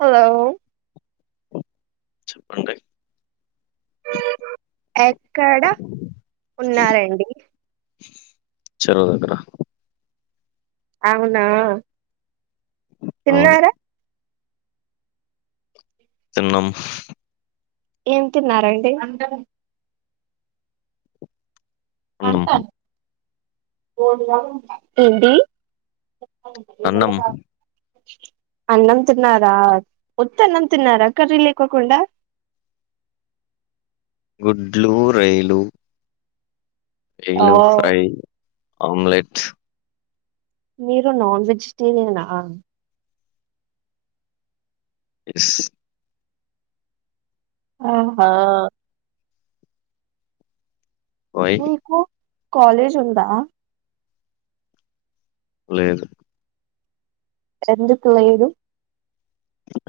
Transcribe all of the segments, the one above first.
Hello చెప్పండి ఎక్కడ ఉన్నారండి చెరువు దగ్గర అవునా అవును తిన్నార తిన్నం ఏం తిన్నారండి అన్నం ఏంటి అవును అన్నం ఏదేమైన అన్నం తిన్నారా ఉత్త అన్నం తిన్నారా కర్రీ లేకోకుండా గుడ్లుూ రోయలు ఓ ఎయ్లో ఫ్రై అమలేట్ మీరు నాన్ వెజిటేరియనా ఎస్ అవునా వై మీకు కాలేజ్ ఉందా లేదు ఎందుకు లేదు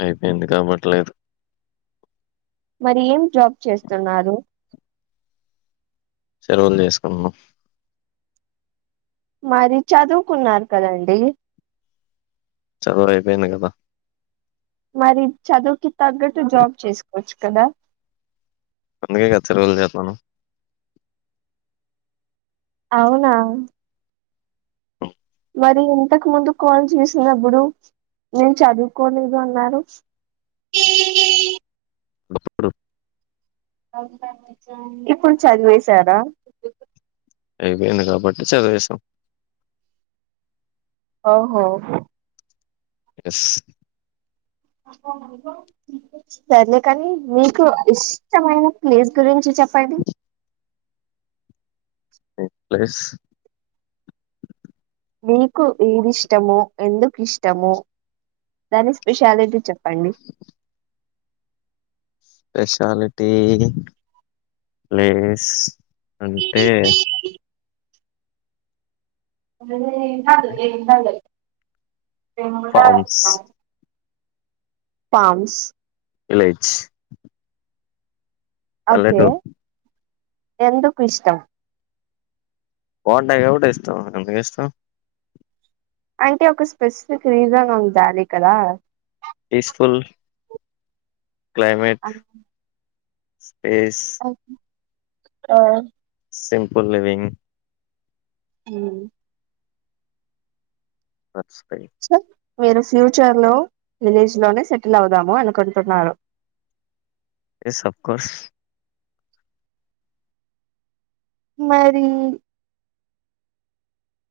అయిపోయింది కాబట్లేదు మరి ఏం జాబ్ చేస్తున్నారు సలవులు చేసుకున్నాం మరి చదువుకున్నారు కదండి చదువు అయిపోయింది గదా మరి చదువుకి తగ్గట్టు జాబ్ చేసుకోవచ్చు కదా. అందుకేగా ఎచ్చ రోజులు చేత్తన్నాను అవునా మరి ఇంతకు ముందు కాల్ చేసినప్పుడు నేను చదువుకోలేదు అన్నారు. అది ఒకప్పుడు ఇప్పుడు చదివేశారా? అయిపోయింది కాబట్టి చదివేశాం. ఓహో ఎస్ సర్లే కానీ మీకు ఇష్టమైన ప్లేస్ గురించి చెప్పండి. ఏం ప్లేస్ మీకు ఏదిష్టమో ఎందుకు ఇష్టమో దాని స్పెషాలిటీ చెప్ ప్పండి స్పెషాలిటీ ప్లేస్ అంటే [inaudible] దింపుతారు ఫార్మ్స్ టామ్స్ విలేజ్ ఓకే పల్లెటూరు ఎందుకు ఇష్టం? బావుంటాయి కాబట్టే ఇష్టం ఎందుకు ఇష్టం అంటే ఒక స్పెసిఫిక్ రీజన్ ఉండాలి కదా పీస్ఫుల్ క్లైమెట్ పీస్ ఆ simple living hmm that's right so మీరు ఫ్యూచర్ లో విలేజ్ లోనే సెటిల్ అవుదాము అనుకుంటున్నారు. ఎస్ అఫ్కోర్స్ మరి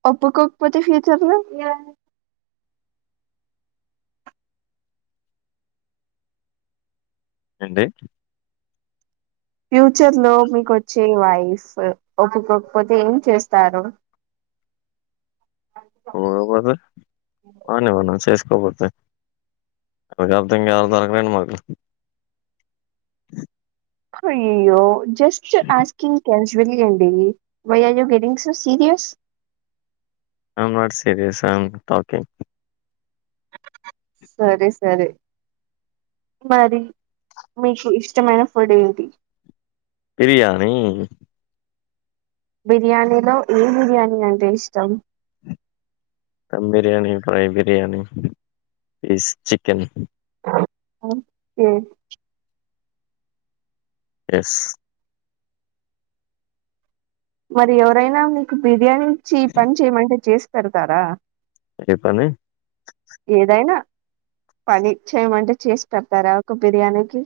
ఒప్పుకోకపోతే ఫ్యూచర్ లో ఏంటి? ఫ్యూచర్ లో మీకు వచ్చే వైఫ్ ఒప్పుకోకపోతే ఏం చేస్తారు? పోకపోతే ఎవరికి దానికి అర్థం కాదు అనంగానే [unintelligible] అ హయయ్యో జస్ట్ ఆస్కింగ్ ఫ్రెండ్ [unintelligible] అండి why are you getting so serious I'm not serious I'm talking సరే సరే మరి మీకు ఇష్టమైన ఫుడ్ ఏంటి? బిర్యానీ బిర్యానీలో ఏ బిర్యానీ అంటే ఇష్టం? Dum biryani fry biryani piece chicken okay yes మరి ఎవరైనా మీీకు బిర్యానీ ఇచ్చి పని చేయమంటే చేసి పెడతారా ఏ పని ఏదైనా పని చెయ్ అంటే చేసి పెడతారా ఒక బిర్యానీకి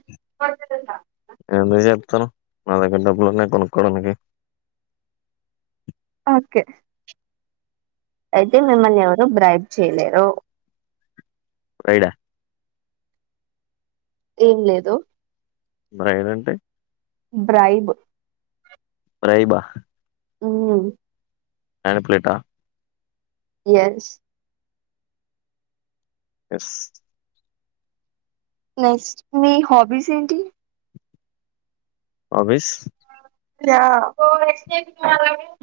ఎందుకు చెప్తానవీ మా దగ్గర డబ్బులున్నా కొనుక్కోవడానికి ఓకే అయితే మిమ్మల్ని ఎవరు బ్రైడ్ చేయలేరు బ్రైడ్ ఆ ఏం లేదు బ్రైడ్ అంటే బ్రైబ్ బ్రైబ్ ఆ ఉమ్ మణిపులేట్ ఆ ఎస్ ఎస్ నెక్స్ట్ మీ హాబీస్ ఏంటి hobbies yeah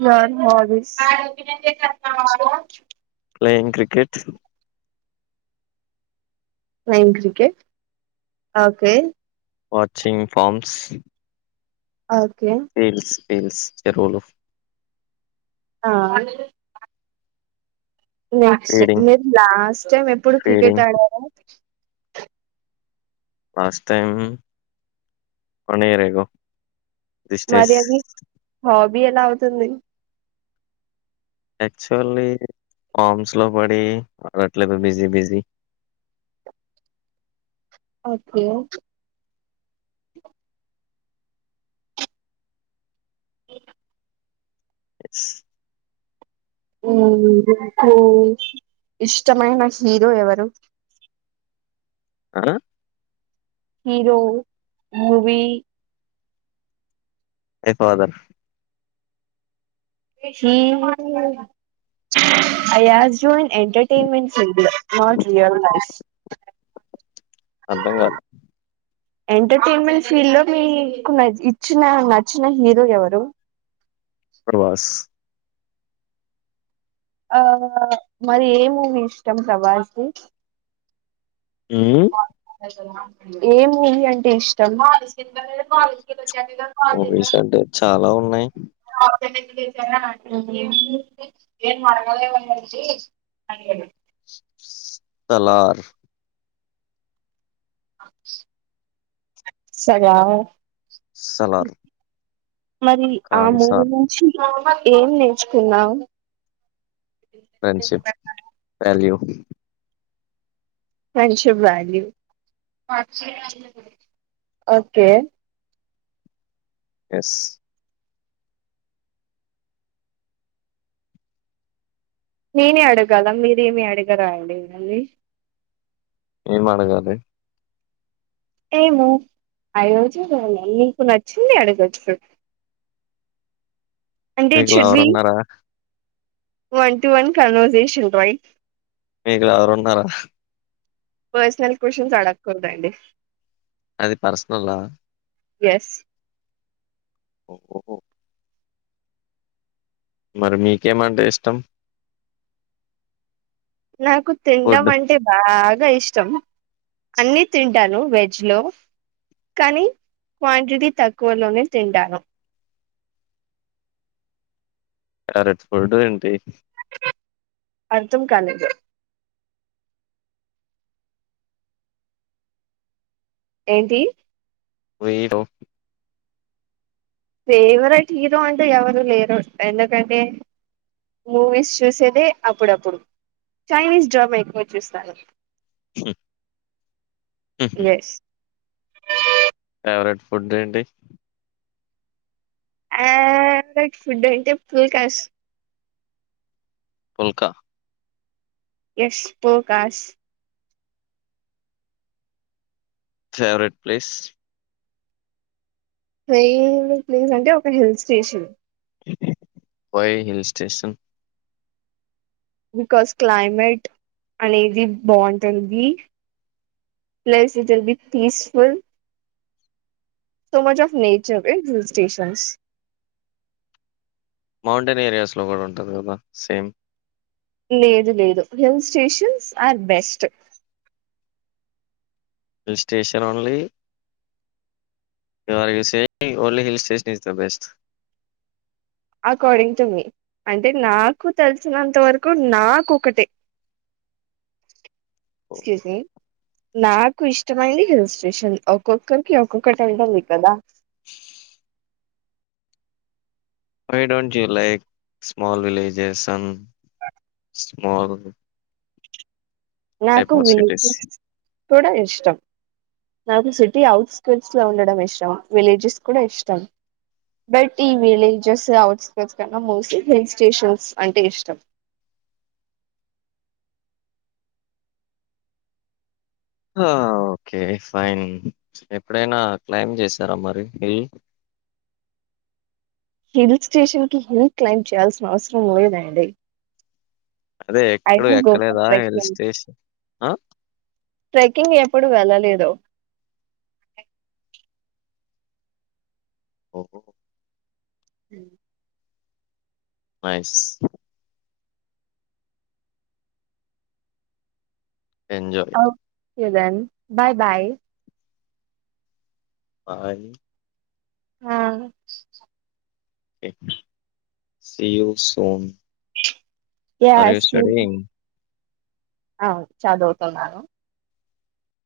your hobbies playing cricket playing cricket okay watching farms okay fields fields చెరువులు ఆ నెక్స్ట్ ఫీడింగ్ మీరు లాస్ట్ టైం ఎప్పుడు క్రికెట్ ఫీడింగ్ ఆడారు last time one year ago మరి అది హాబీ ఎలా అవుతుంది యాక్చువల్లీ ఫామ్స్ లో పడి అడట్లేదు busy busy okay A S నాకు ఇష్టమైన హీరో ఎవరు ఆ హరో మూవీ ఎఫాదర్ప్ హీరో అయాస్ ఎంటర్టైన్మెంట్ ఫీల్ లో నాట్ రియల్ లైఫ్ లో అర్థం కాలా ఎంటర్టైన్మెంట్ ఫీల్డ్ లో మీకు ఇచ్చిన నచ్చిన హీరో ఎవరు ప్రబాస్ ఆ మరి ఏ మూవీ ఇష్టం ప్రభాస్ ది హ్మ్ ఏ మూవీ అంటే ఇష్టం జన్ని లోనే ఆన్ మూవీస్ అంటే చాలా ఉన్నాయి చేసినాడు ఉ ఊ ఏమ్ అడగలేవు అనేసి అడిగాడు సాలార్ సగా సలార్ మరి ఆ ఖాన్ మూవీ సార్ నుంచి ఏం నేర్చుకున్నావు friendship value friendship value okay yes నేనే అడగాల మీరేమి అడిగరాండి మళ్ళీ ఏం అడగాలి ఏమో ఐయోజులోన నీకు నచ్చింది అడగచ్చు మీకు లవర్ ఉన్నారా one to one conversation right మీకు లవర్ ఉన్నారా పర్సనల్ క్వశ్చన్స్ అడకూడదండి అది పర్సనల్ లా ఎస్ ఓహో మరి మీకేమంటే ఇష్టం నాకు తిడం ఫుడ్ అంటే బా గ ఇష్టం అన్ని తింటాను వెజ్ లో కానీ క్వాంటిటీ తక్కువలోనే తింటాను క్యరెట్ ఫుడ్ ఏంటి అర్థం కాలేదు ఏంటి వీరో ఫేవరెట్ హీరో అంటూ ఎవరు లేరు ఎందుకంటే మూవీస్ చూసేదే అప్పుడప్పుడు చైనీస్ డ్రామా ఎక్కువ చూస్తాను ఉహు ఎస్ ఫేవరేట్ ఫుడ్ ఏంటి ఫెవరెట్ ఫుడ్ అంటే ఫుల్కాష్ phulka yes ఫుల్కష్ favourite place favourite place అంటే ఒక hill station why hill station because climate అనేది బావుంటుంది plus it will be peaceful so much of nature in hill stations mountain areas లో కూడా ఉంటుంది కదా సేమ్ లేదు లేదు hill stations are best hill station only you are you saying ఒల్ని hill station is the best according to మీ అంటే నాకు తెలిసినంత వరకు నాకు ఒకటే ఎక్స్క్యూజ్ మీ నాకు ఇష్టమైంది హిల్ స్టేషన్ ఒక్కొక్కరికి ఒక్కొక్కటి ఉంటుంది కదా why don't you like small villages sun a small నాకు టైప్ ఆఫ్ సిటీస్ విలేజెస్ కూడా ఇష్టం నాకు సిటీ అవుట్ స్కట్స్ లో ఉండడం ఇష్టం విలేజెస్ కూడా ఇష్టం బట్ ఈ విలేజెస్ అఔట్స్కట్స్ కన్నా మోస్ట్లీ హిల్ స్టేషన్స్ అంటే ఇష్టం ఆ ఓకే ఫైన్ ఎప్పుడైనా క్లైమ్బ్ చేసారా మరి హిల్ హిల్ స్టేషన్ కి హిల్ క్లైంబ్ చేయాల్సిన అవసరం లేదండి అదే ఐ ఎక్కడ డోంట్ గో ఫర్ ఎక్కలేదా హిల్ ట్రెక్కింగ్ స్టేషన్ ఆ ట్రెక్కింగ్ ఎప్పుడు వెళ్ళలేదు ఓహో మ్ nice enjoy you then bye bye bye ఆ K see you soon yeah are you సి స్టడీయింగ్ అవున్ చదువుతున్నాను